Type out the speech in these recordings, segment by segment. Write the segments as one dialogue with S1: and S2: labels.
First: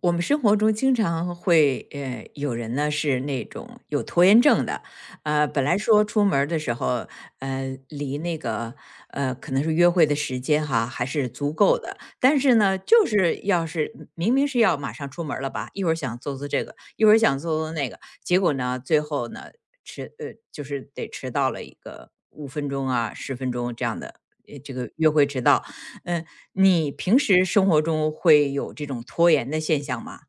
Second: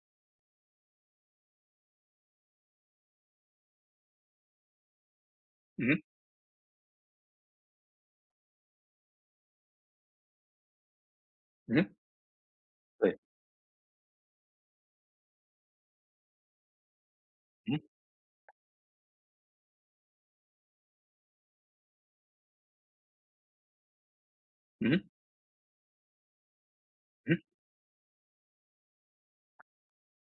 S1: 我们生活中经常会，有人呢是那种有拖延症的。本来
S2: 嗯
S1: 说
S2: 哼，
S1: 出门儿的时候，离那个，可能是约会的时间哈，还是足
S2: 嗯
S1: 够
S2: 哼，
S1: 的，但是呢，就
S2: 对。
S1: 是要是明明是要马上出门儿了吧，一会儿想做做这个，一会儿想做做
S2: 嗯哼，
S1: 那个，结果呢，最后呢，就是得迟到了一个五分钟啊十分钟这样的，这个
S2: 嗯哼，嗯哼。
S1: 约会迟到。嗯。你平时生活中会有这种拖延的现象吗？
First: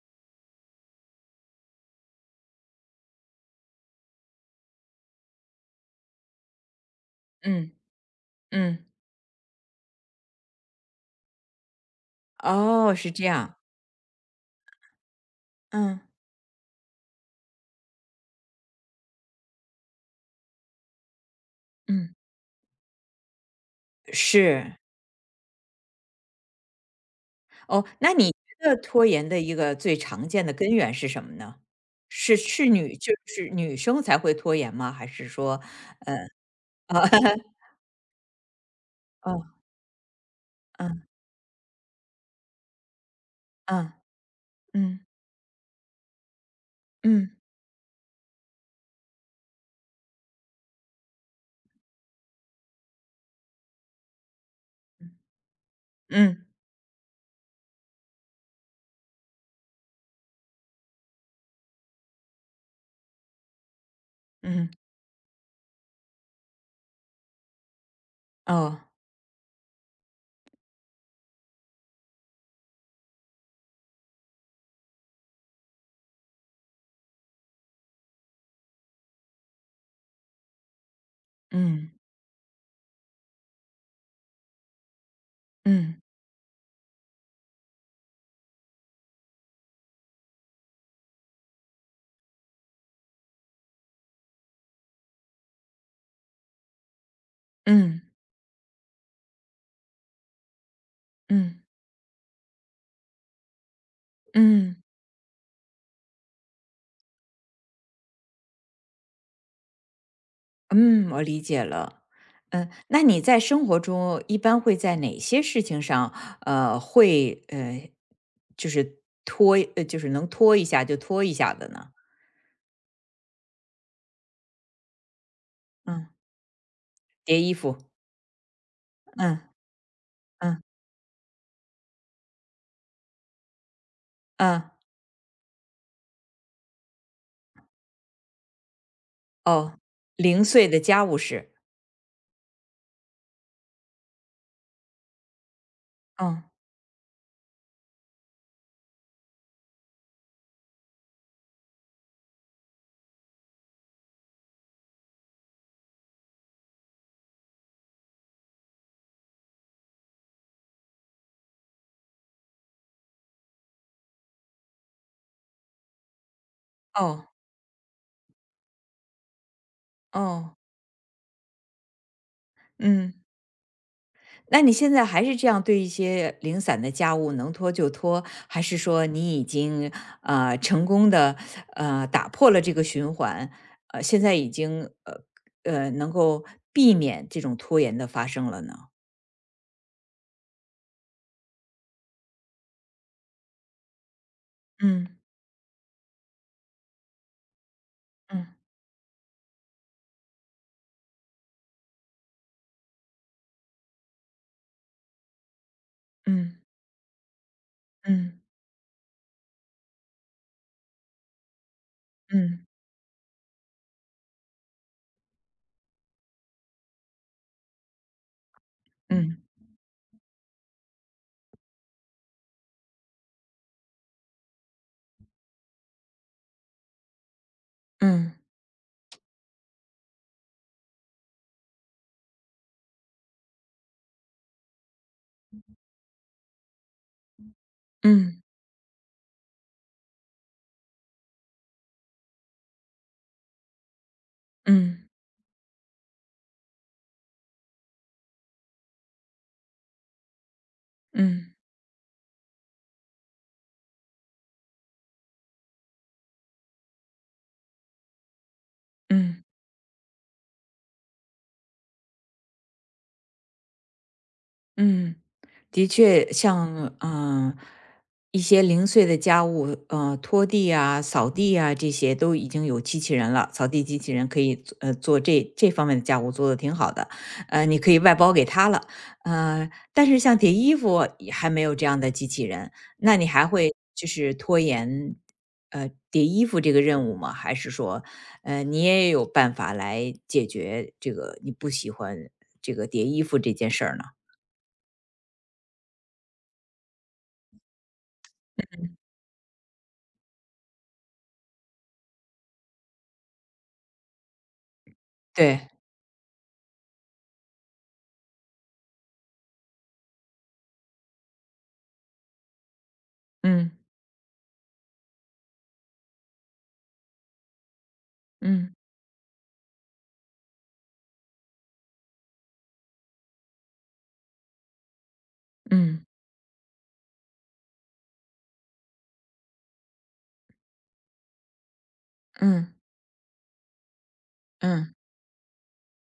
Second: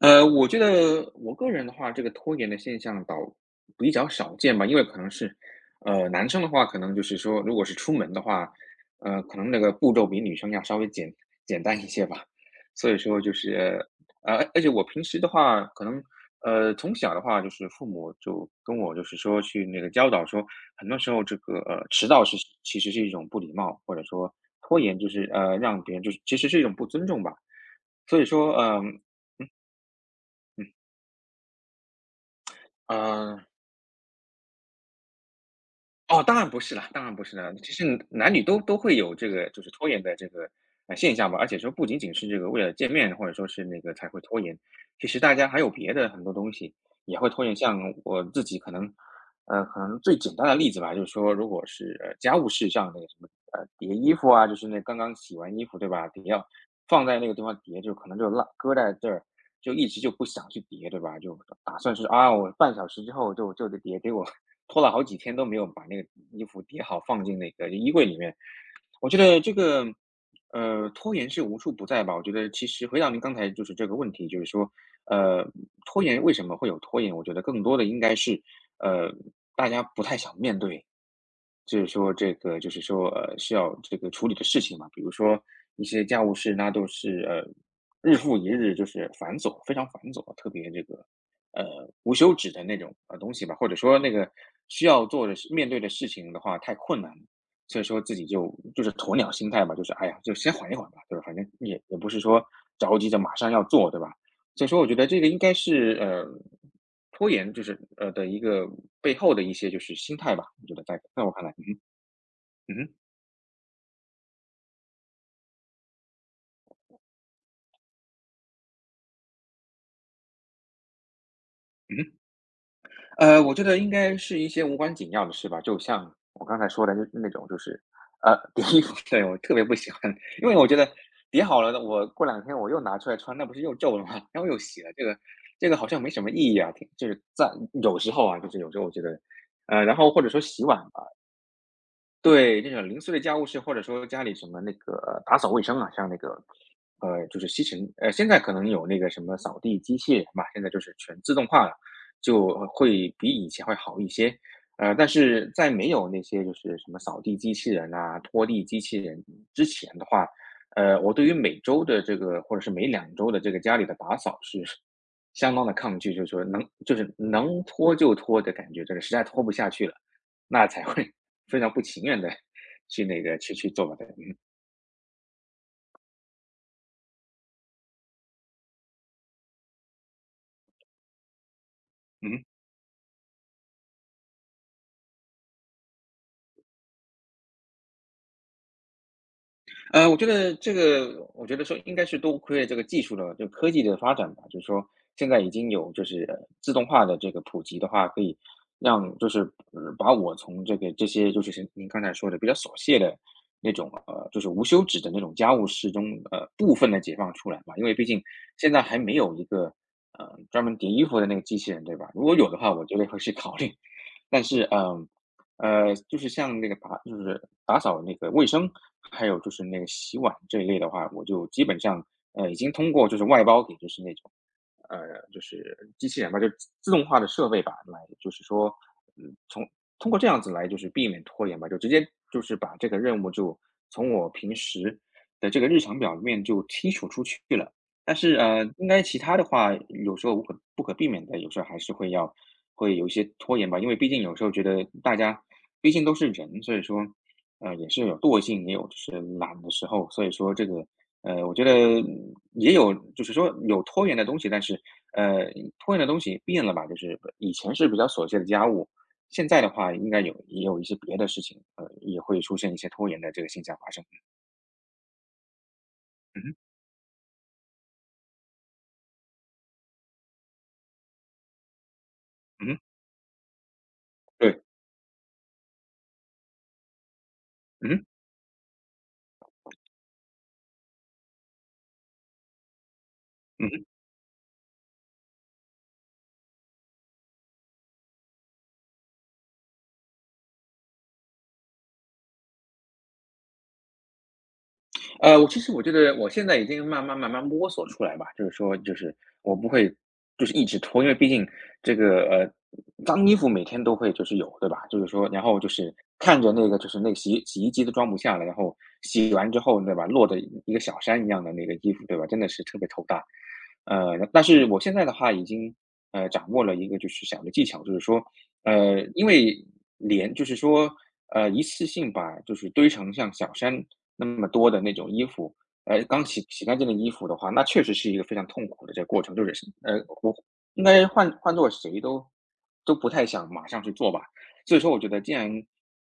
S2: 我觉得我个人的话，这个拖延的现象倒比较少见吧。因为可能是，男生的话，可能就是说，如果
S1: 嗯
S2: 是出门的话，
S1: 嗯。
S2: 可能那个步骤比女生要稍微简单一些吧。所
S1: 哦，
S2: 以
S1: 是
S2: 说
S1: 这
S2: 就
S1: 样。
S2: 是，而且我平时的话，可
S1: 嗯。
S2: 能，从小的话，就是父母就跟我就是说去那个教导说，很多时候这个迟
S1: 嗯。
S2: 到是其实是一种不礼貌，或者说
S1: 是。
S2: 拖延就是让别人就是其实是一种不尊重吧。
S1: 哦，那
S2: 所以
S1: 你觉
S2: 说，
S1: 得
S2: 嗯、
S1: 拖延的一个最常见的根源是什么呢？是是女就
S2: 嗯。呃
S1: 是女生才会拖延吗？还是说
S2: 哦，当然不是啦，当
S1: 啊
S2: 然不是啦。其实男女都 会有这
S1: 哦。
S2: 个就是拖延的这个，
S1: 嗯
S2: 现象吧。而且说不仅仅是这个为了见面或者说是那
S1: 嗯。
S2: 个才会拖延，
S1: 嗯。
S2: 其实大家还有别的很多东西也
S1: 嗯。
S2: 会拖延。像我自己可能，可能最简单的例子吧，就是说如果是，家务事上那个什么，叠衣服啊，就是那刚刚洗完衣服对吧，叠
S1: 嗯。嗯。
S2: 要放在那个地方叠就可能就烂搁在这儿，就一直就不想去叠，对吧？就打算是啊，我半小时之后就得叠，给我
S1: 嗯。
S2: 拖了好几天都没有把那个衣服叠好放进那个衣柜里面。
S1: 哦。
S2: 我觉得这个，拖延是无处不在吧？我觉得其实回到您刚才就是这个问题。就是说，呃，拖延为什么会有拖延？我觉得更多的应该是，呃，大家不太想面对。就是
S1: 嗯。
S2: 说这个就是说，需要这个处理的事情嘛。比如说一
S1: 嗯。
S2: 些家务事，那都是日复一日，就是繁琐，非常繁琐，特别这个无休止的那种东西吧，或者说那个需要做的事面对的事情的话太困难了。所以说
S1: 嗯。
S2: 自己就是鸵鸟心态嘛，就是哎呀，就先缓一缓吧，就是反正
S1: 嗯。
S2: 也不是说着急着马上要做，对吧？所以
S1: 嗯嗯。
S2: 说我觉得这个应该是，拖延就是的一个背后的一些就是心态吧，我觉得在
S1: 嗯，我
S2: 在我
S1: 理
S2: 看来。
S1: 解
S2: 嗯
S1: 了。嗯，
S2: 哼，嗯哼，
S1: 那你在生活中一般会在哪些事情上，会就是就是能拖一下就拖一下的呢？
S2: 嗯哼。我觉得应该是一些无关紧要的事吧。就
S1: 嗯，
S2: 像我刚才说的那那
S1: 叠
S2: 种
S1: 衣
S2: 就
S1: 服。
S2: 是，叠衣服，对，我
S1: 嗯
S2: 特别不喜欢。因为
S1: 嗯
S2: 我觉得叠好了的，我过两天我又拿出来穿，那不是又皱了吗？然后又
S1: 嗯。
S2: 洗了，这个好像没什么意义啊，挺就是在有时候啊，就是有时候我觉得，
S1: 哦，
S2: 然后或者说
S1: 零
S2: 洗
S1: 碎的
S2: 碗，
S1: 家务事。
S2: 对，那种零碎的家务事，或者说家里什么那个打扫卫生啊，像那个，
S1: 嗯。
S2: 就是吸尘。现在可能有那个什么扫地机器人吧。现在就是全自动化了，就会比以前会好一些。但是在没有那些就是什么扫地机器人啊、拖地机器人之前的话，我对于每周的这个或者是每两周的这个家里的打扫是相当的抗拒。就是说能就是
S1: 哦
S2: 能拖就拖的感觉，这个实在拖不下去了，
S1: 哦。
S2: 那才会非常不情愿的 去
S1: 嗯。
S2: 那个去做吧，对。
S1: 那你现在还是这样对一些零散的家务能拖就拖，还是说你已经成功的打
S2: 嗯
S1: 破了这个循环，现在已经能够避免这种拖延的发生了呢？
S2: 我觉得这个我觉得说应该是多亏了这个技术的，就科技的发展吧。就是说
S1: 嗯
S2: 现在已经有就是自动化的这个普及的话，可以
S1: 嗯
S2: 让就是把我从这些就是您刚才说的比较琐屑的那种，就是无休止的那种家务事中，
S1: 嗯
S2: 部分的解放出来吧。因为毕竟
S1: 嗯
S2: 现在还没有一个，专门叠衣服的那个机器人，对吧？如果有的
S1: 嗯
S2: 话，我觉得会去考虑。但是，嗯。就是像那个打就是打扫那个卫生，还
S1: 嗯
S2: 有就是那个洗碗这一类的话，我就基本上，已经通过就是外包给就是那种，呃，就是机器人吧，就自动化的设备吧，来就
S1: 嗯
S2: 是说，嗯，从通过这样子来就是避免拖延吧，就直接就是把这个任务就从我平时的这个日常表里面就剔除出去了。但
S1: 嗯
S2: 是
S1: 嗯
S2: 应该其他的话，有时候无可不可避免的，有时候还是会要会有一些拖延吧。因为毕竟有时候觉得
S1: 嗯
S2: 大家毕竟都是人，所以说，也是有惰性，也有就是懒的时候。所以说这个，
S1: 嗯嗯
S2: 我觉得嗯也有，就是说有拖延的东西，但是，呃，拖延的东西变了吧，就是以前是比较琐碎的家务，
S1: 嗯。
S2: 现在的话应该有也有一些别的事情，也会出现一些拖延的这个现象发生。
S1: 嗯，的确，像一些零碎的家务，拖地啊、扫地啊，这些都已经
S2: 嗯哼，
S1: 有机器人了。扫地机器人可以
S2: 对。
S1: 做这方面的家务，做的挺好的。你可以
S2: 嗯，
S1: 外包给他了。但是像叠衣服也还没有这样的机器人，那你还会
S2: 嗯。
S1: 就是拖延叠衣服这个任务吗？还是说，你也有办法来解决这个你不喜欢这个叠衣服这件事儿呢？
S2: 我其实我觉得我现在已经慢慢慢慢摸索出来吧，就是说，就是我不会就是一直拖。因为毕竟这个脏衣服每天都会就是有，对吧？就是说，然后
S1: 对。
S2: 就是看着那个就是那个洗衣机都装不下了，然后洗完之后，对吧？落的一个小山一样的那个衣服，对吧？真的是特别头大。
S1: 嗯。
S2: 但是我现在的话已经掌握了一个就是小的技巧。就是说，
S1: 嗯。
S2: 因为连就是说一次性把就是堆成像小山那么多的那种衣服，
S1: 嗯。
S2: 刚洗干净的衣服的话，那确实是一个非常痛苦的这个过程，就是呃，我应该换做谁都
S1: 嗯。
S2: 都不太想马上去做吧。所以说
S1: 嗯。
S2: 我觉得既然，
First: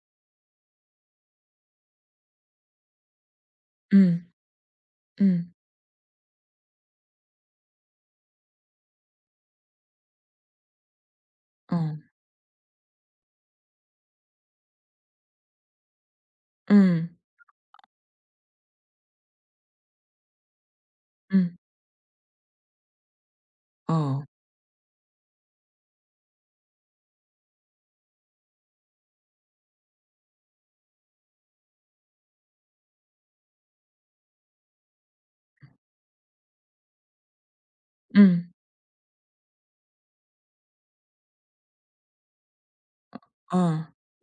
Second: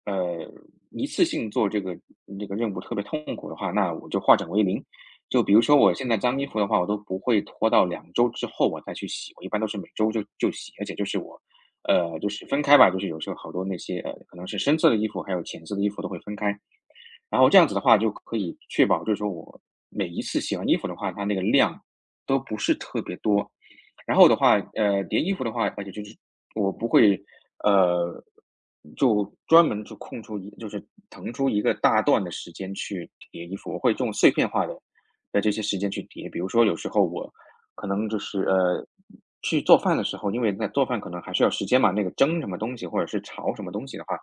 S2: 呃，一次性做这个任务特别痛苦的话，那我就
S1: 嗯。
S2: 化整为零。就
S1: 嗯。
S2: 比如说我现在脏衣服的话，我都不会拖到两周之后我再去洗，我一般都是每周就洗。而且就是我，
S1: 哦。
S2: 就是分开吧，就是有时候好多那些可能是深色的衣服，还有浅色的衣服都会分开，
S1: 嗯。
S2: 然后这样子的话就可以确保，就是说我每一次洗完衣服的话，它那个
S1: 嗯。
S2: 量都不是特别多。然
S1: 哦。
S2: 后的话，叠衣服的话，而且就是我不会，呃，就专门就空出一，就是腾出一个大段的时间去叠衣服，我会用碎片化的这些时间去叠。比如说有时候我可能就是
S1: 嗯。
S2: 去做饭的时候。因为在做饭可能还需要时间嘛，那个蒸什么东西或者是炒什么东
S1: 哦。
S2: 西的话，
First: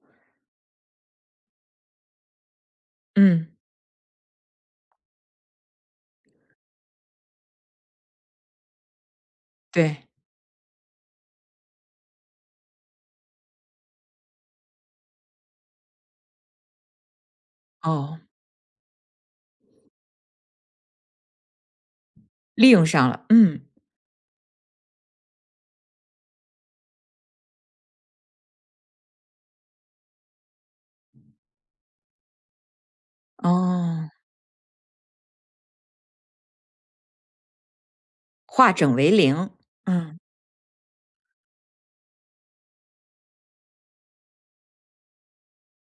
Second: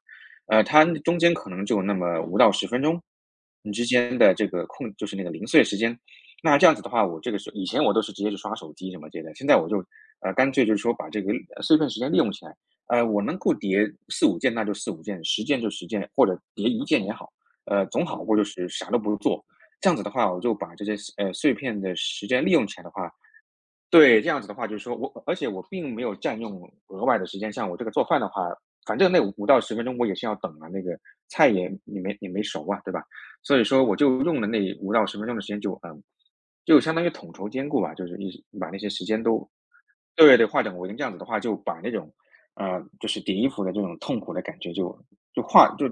S2: 它中间可能就那么5到10分钟
S1: 嗯。
S2: 之间的这个空就是那个零碎时间。那这样子的话，我这个是以前我都是直接就刷手机什么之类的，现在我就，
S1: 对。
S2: 干脆就是说把这个碎片时间利用起来。我能够叠四五件，那就四五件十件就十件，或者叠一件也好，总
S1: 哦，
S2: 好过就是啥都不做。这样子的话，我就把这些，碎片的时间利用
S1: 利
S2: 起来
S1: 用
S2: 的
S1: 上
S2: 话。
S1: 了。嗯。
S2: 对，这样子的话就是说我而且并没有占用额外的时间。像我这个做饭的话，反正那五到十分钟我也是要等啊，那个菜也没熟啊，对吧？所以说我
S1: 哦，
S2: 就用了那五到十分钟的时间就就相当于统筹兼顾吧。就是一把
S1: 化
S2: 那些
S1: 整
S2: 时
S1: 为
S2: 间都
S1: 零。嗯。
S2: 对对，化整为零。这样子的话，就把那种，就是叠衣服的这种痛苦的感觉就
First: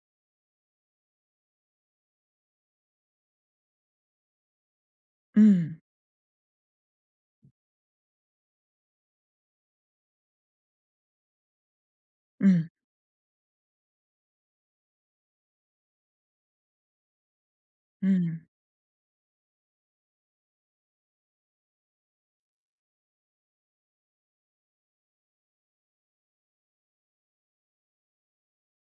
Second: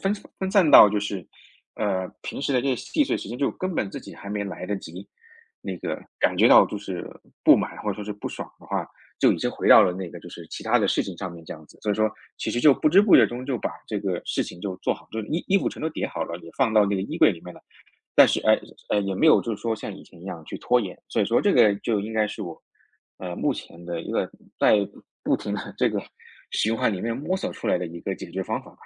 S2: 分散到就是，平时的这些细碎时间，就根本自己还没来得及
S1: 嗯。
S2: 感觉到就是不满或者说是不爽的话，就已经回到了那个就是其他的事情上面这样子。所以说其实
S1: 嗯。
S2: 就不知不觉中就把这个事情就做好，就是衣服全都叠好了，也放到那个衣柜里面了。但是，
S1: 嗯。
S2: 哎，也没有就是说像以前一样去拖延，所以说这个就应该是我，目前的一个在不停的这个循环里面摸索出来的一个解决方法吧。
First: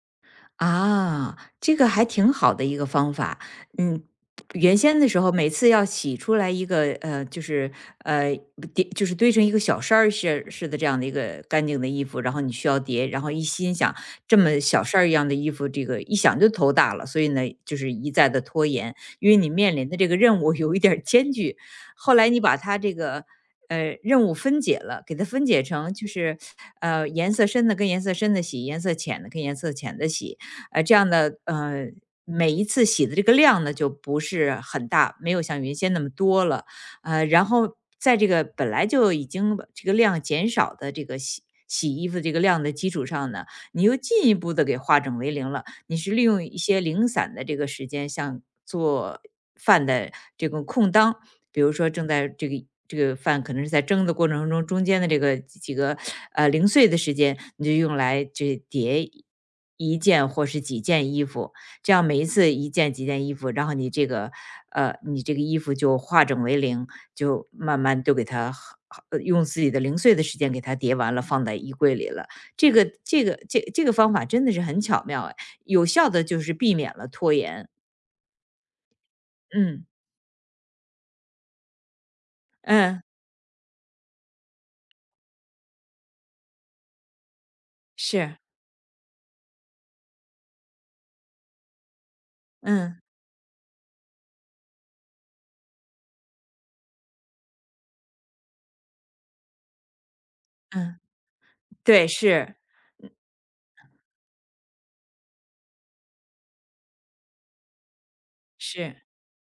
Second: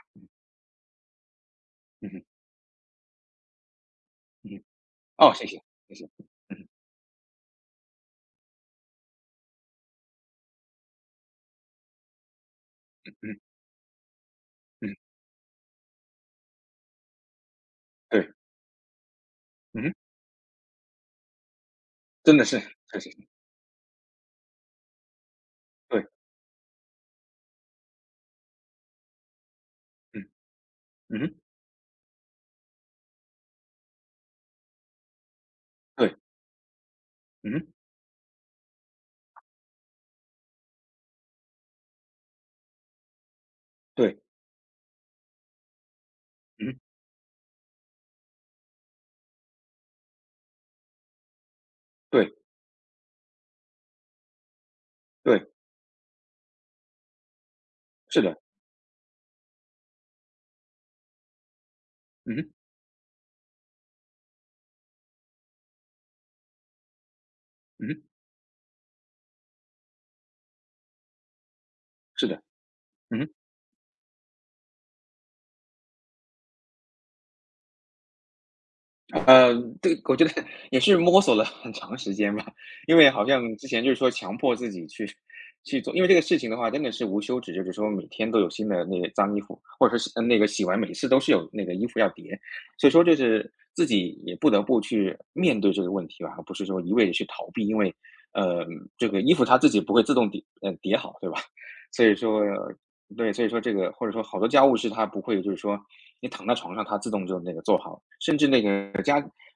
S1: 啊，这个还
S2: 嗯哼，
S1: 挺好的一个方法。嗯。
S2: 嗯哼。
S1: 原先的时候，
S2: 哦，谢
S1: 每
S2: 谢，
S1: 次要
S2: 谢谢。
S1: 洗出来
S2: 嗯
S1: 一
S2: 哼，
S1: 个就是呃就是堆成一个小山儿似的这样的一个干净的衣服，然后你需要叠，然后
S2: 嗯，
S1: 一心想这么小
S2: 嗯，
S1: 山儿一样的衣服，这个一想就头大了，所以呢，就是一再
S2: 对，
S1: 的拖延，因为你面
S2: 嗯
S1: 临
S2: 哼，
S1: 的这个任务 有一点儿艰巨。后来
S2: 真
S1: 你
S2: 的
S1: 把
S2: 是，
S1: 它这
S2: 谢谢，
S1: 个。任务分解了，给它分解成
S2: 对，
S1: 就是，颜色深的跟颜色深的洗，颜色浅的跟颜色浅的
S2: 嗯，
S1: 洗，这样
S2: 嗯
S1: 呢，
S2: 哼。
S1: 每一次洗的这个量呢就不是很大，没有像原先那么
S2: 对，
S1: 多了。然
S2: 嗯哼
S1: 后在这个本来就已经这个量减少的这个洗衣服这个量的基础上呢，你又
S2: 对，
S1: 进一步的给化整为零了。你是利用一
S2: 嗯
S1: 些
S2: 哼
S1: 零散的这个时间，像做饭的这个空当，比如说正在
S2: 对，
S1: 这个饭可能是在蒸的过程中，中间的这个
S2: 对，
S1: 几个零碎的时间，你就用
S2: 是
S1: 来
S2: 的，
S1: 这叠一件或是几件衣服，这样每一
S2: 嗯
S1: 次
S2: 哼
S1: 一件几件衣服，然后你这个衣服就化整为零，就慢
S2: 嗯
S1: 慢
S2: 哼
S1: 都给它好。用自己的零碎的时间给它叠完了，放在衣柜里了。
S2: 是的，
S1: 这个
S2: 嗯
S1: 这
S2: 哼
S1: 个这这个方法真的是很巧妙哎，有效的就是避免了拖延。
S2: 呃，
S1: 嗯
S2: 对，我觉得也是摸索了很长时间吧。因
S1: 嗯。
S2: 为好像之前就是说强迫自己去做，因为这个事情的话真的是无休止，就是说每天
S1: 是。
S2: 都有新的那个脏衣服，或者说是那个洗完每次都是有那个衣服要叠，所以
S1: 嗯
S2: 说就是自己也不得不去面对这个问题吧，而不是说一味的去逃避。因为呃这个衣服它自己不会自动叠
S1: 嗯。
S2: 好，对吧？所
S1: 对。
S2: 以说
S1: 是。
S2: 对，所以说这个或者说好多家务事它不会就是说你躺在床上它自动就那个做好，甚至。
S1: 是。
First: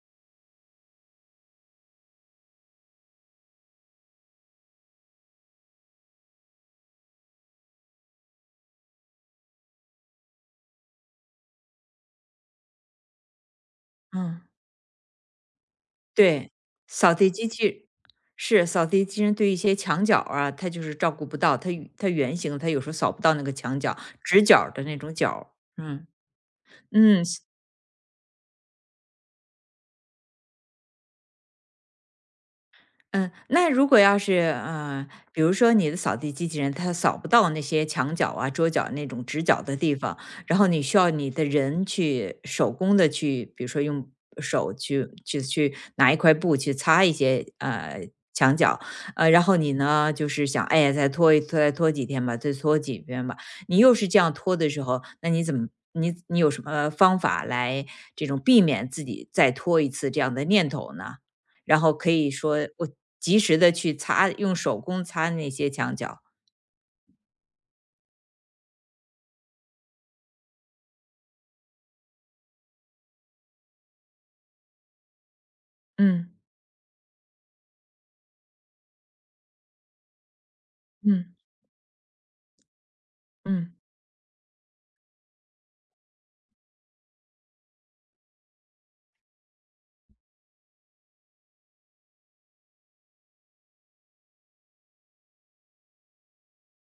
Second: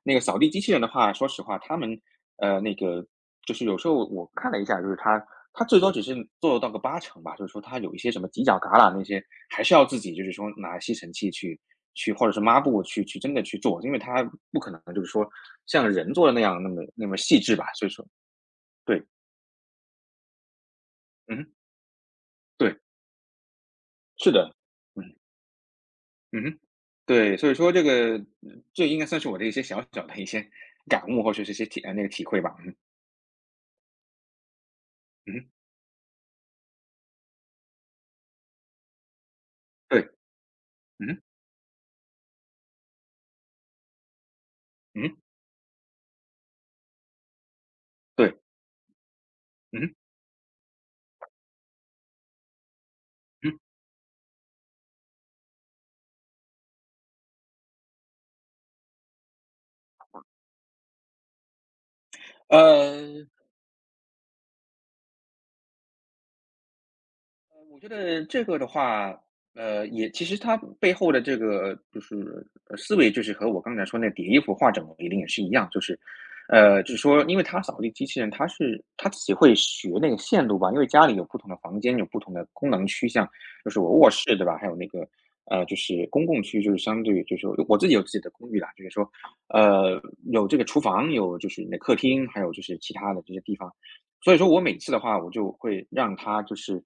S2: 那个扫地机器人的话，说实话，他们，那个就是有时候我看了一下，就是它它最多只是做到个八成吧，就是说它有一些什么犄角旮旯那些，还是要自己就是说拿吸尘器去或者是抹布去真的去做。因为它
S1: 嗯。
S2: 不可能就是说像人做的那
S1: 对，
S2: 样那么那
S1: 扫
S2: 么
S1: 地
S2: 细
S1: 机
S2: 致吧，所
S1: 器
S2: 以说
S1: 是扫
S2: 对，
S1: 地机器人对一些墙角儿啊，它就是照顾不
S2: 嗯哼
S1: 到，它与它圆形，它
S2: 对，
S1: 有时候扫不到那个墙角，
S2: 是
S1: 直
S2: 的，
S1: 角儿的那
S2: 嗯，
S1: 种角儿。嗯。
S2: 嗯哼
S1: 嗯。
S2: 对，所以说这个这应该算是我的一些小小的一些 感悟，或者是一些那个体会吧。嗯，
S1: 嗯，那如果要是呃，比
S2: 嗯
S1: 如说你的扫地机器人它扫不到那些墙角啊、桌角那种直角的地
S2: 对，
S1: 方，然后你需要
S2: 嗯
S1: 你的人去手工的去，比如说用手去
S2: 嗯
S1: 去去拿一块布去擦一些
S2: 对，
S1: 墙角，然后你
S2: 嗯
S1: 呢就是想，哎呀，再拖一拖，再拖几天吧，再拖几天吧，
S2: 嗯，
S1: 你又是这样拖的时候，那你怎么？你有什么方法来这种避免自己再拖一次这样的念头呢？然后可以说我
S2: 呃，
S1: 及时的用手工擦那些墙角。
S2: 我觉得这个的话，也其实它背后的这个就是思维，就是和我刚才说那叠衣服化整为零也是一样。就是，
S1: 嗯。
S2: 就是说，因为它扫地机器人，它自己会学那个线路吧，因为家里有
S1: 嗯。
S2: 不同的房间，有不同的功能区项，就
S1: 嗯。
S2: 是我卧室对吧？还有那个就是公共区，就是相对于就是我自己有自己的公寓啦，就是说，呃，有这个厨房，有就是你的客厅，还有就是其他的这些地方。所以说我每次的话，我就会让他就是，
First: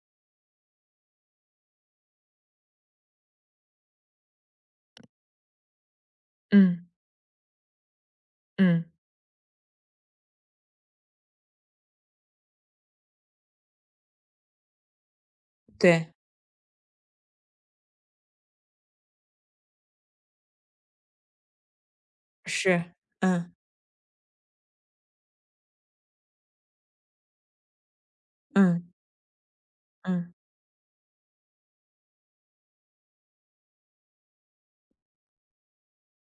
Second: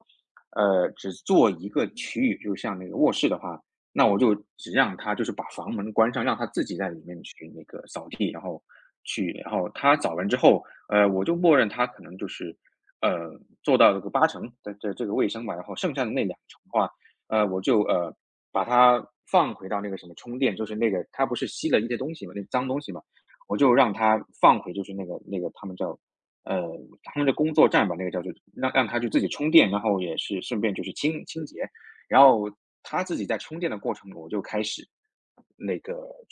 S2: 只做一个区域，就是像那个卧室的话，那我就只让他就是把房门关上，让他自己
S1: 嗯。
S2: 在里面去那个扫地，然后
S1: 嗯。
S2: 然后他扫完之后，我就默认他可能就是，呃，做到这个八成的这个卫生吧。然后剩下的
S1: 对。
S2: 那两成的话，我就把它放回到那个什么充电，就是那个他不是吸了一些东西嘛，那脏东
S1: 是。
S2: 西嘛，
S1: 嗯。
S2: 我就让他放回就是那个他们叫呃，他们的工作站吧，那个叫做
S1: 嗯。
S2: 让他就自己充电，然后也
S1: 嗯。
S2: 是顺便就是清洁。然后他自己在充电的过程，我就开始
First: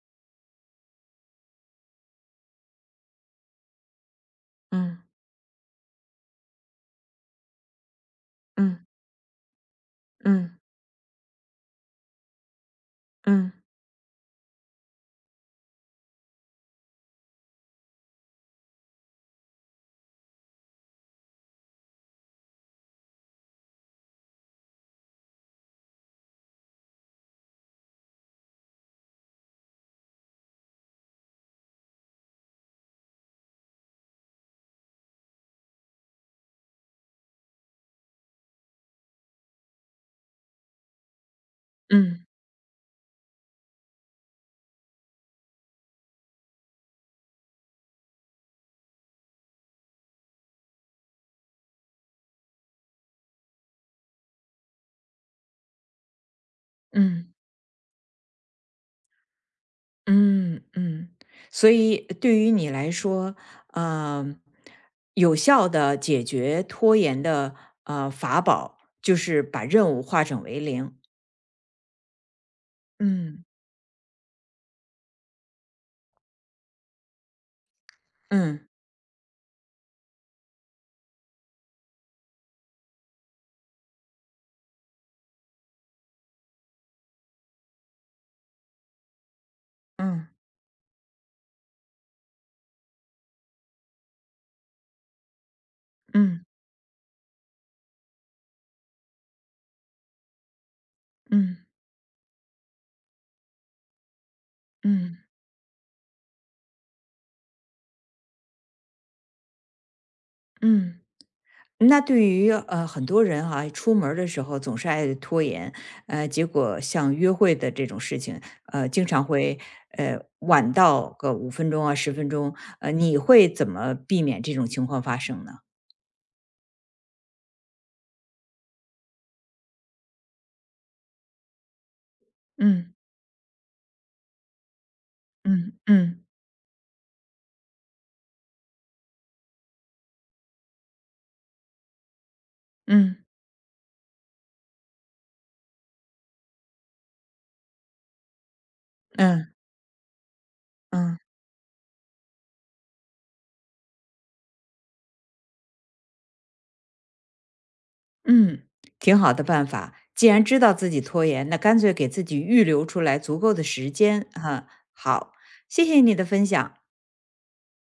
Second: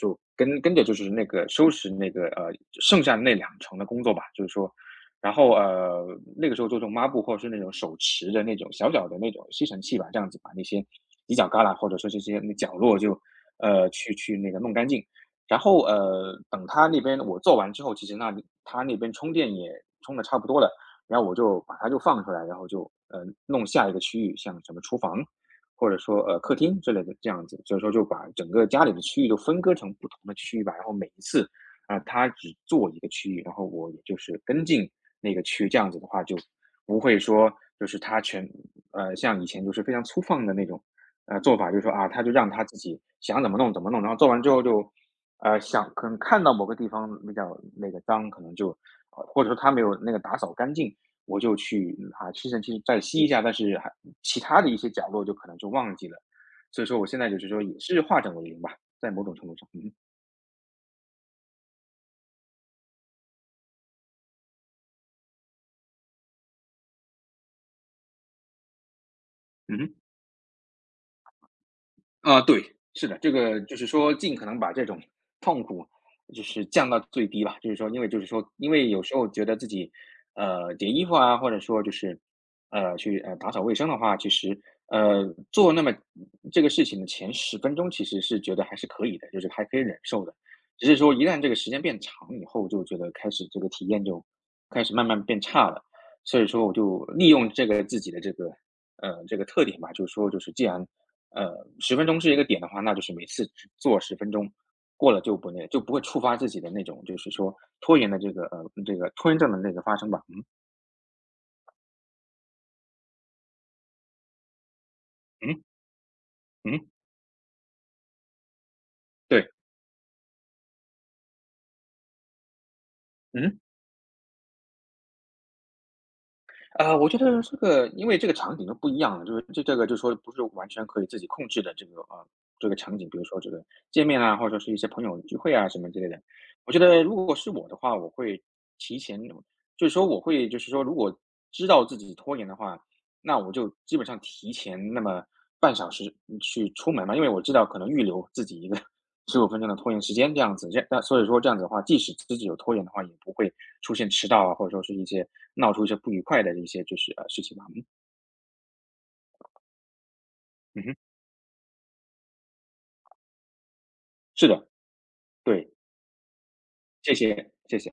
S2: 跟着就是那个收拾那个，剩下的那两层的工作吧。就是说，
S1: 嗯。
S2: 然后，那个时候就用抹布或者是那种手持的那种
S1: 嗯。
S2: 小小的那种吸尘器吧，这样子把
S1: 嗯。
S2: 那些犄角旮旯或者说这些那角落就，
S1: 嗯。
S2: 去那个弄干净。然后，等他那边我做完之后，其实那里他那边充电也充的差不多了，然后我就把它就放出来，然后就，呃，弄下一个区域，像什么厨房或者说，客厅之类的这样子。所以说就把整个家里的区域都分割成不同的区域吧，然后每一次，啊，他只做一个区域，然后我也就是跟进那个区域，这样子的话就不会说就是他全呃，像以前就是非常粗放的那种，做法。就是说啊，他
S1: 嗯。
S2: 就让他自己想怎么弄怎么弄，然后做完之后就，想可能看到某个地方比较那个脏，可能就，或者说他没有那个打扫干净，我就去吸尘器再吸一下，但是其他的一些角落就可能就忘记了。所以说我现在
S1: 嗯。
S2: 就是说也是化整为零吧，在某种程度上，嗯哼，
S1: 嗯。嗯。所以对于你来说，呃，有效的解决拖延的，法宝就是把
S2: 嗯
S1: 任
S2: 哼。
S1: 务化整为零。
S2: 啊，对，是的。这
S1: 嗯。
S2: 个就是说尽可能把这种痛苦就是降到最低吧。就是说，因为就是说，
S1: 嗯。
S2: 因为有时候觉得自己，叠衣服啊，或者说就是，去打扫卫生的话，其实做那么这个事情的前十分钟，其实是觉得还是可以的，就是还可以忍受
S1: 嗯。
S2: 的。只是说一旦这个时间变长以后，就觉得开始这个体验就开始慢慢变差了。所
S1: 嗯。
S2: 以说，我就利用这个自己的这个这个特点吧。就是说，就是既然
S1: 嗯。
S2: 10分钟是一个点的话，那就是每次只做十分钟，过
S1: 嗯。
S2: 了
S1: 嗯
S2: 就不那就不会触发自己的那种，就是说拖延的这个这个拖延症的那个发生吧。
S1: 嗯。那对于很多人哈、出门儿的时候总是爱拖
S2: 嗯，
S1: 延，结果
S2: 嗯，
S1: 像约会的这种事情，经常
S2: 对，
S1: 会晚到个五分钟啊十分钟，你会
S2: 嗯。
S1: 怎么避免这种情况发生呢？
S2: 我觉得这个因为这个场景都不一样了，就是这个就是说不是完全可以自己控制的这个啊，这个
S1: 嗯
S2: 场景，比如说这个见面啊，或者说是一些朋友聚会啊
S1: 嗯
S2: 什么之类的。
S1: 嗯
S2: 我觉得如果是我的话，我会提前就是说我会就是说如果知道自己拖延的话，
S1: 嗯
S2: 那我就基本上提前那么半小时去出门嘛，因为我知道可能预留自己一个十五
S1: 嗯
S2: 分钟的拖延时间这样子。
S1: 嗯
S2: 所以说这样子的话，即使自己有拖延的话，也不会出现迟到啊，或者说是闹出一些不愉快的一些就是，事情吧。嗯，
S1: 嗯，挺好的办法。既然知道
S2: 嗯
S1: 自
S2: 哼，
S1: 己拖延，那干脆给自己预留出来足够的时间
S2: 是
S1: 哈。
S2: 的，
S1: 好，
S2: 对，
S1: 谢谢你的分享。
S2: 谢谢，谢谢。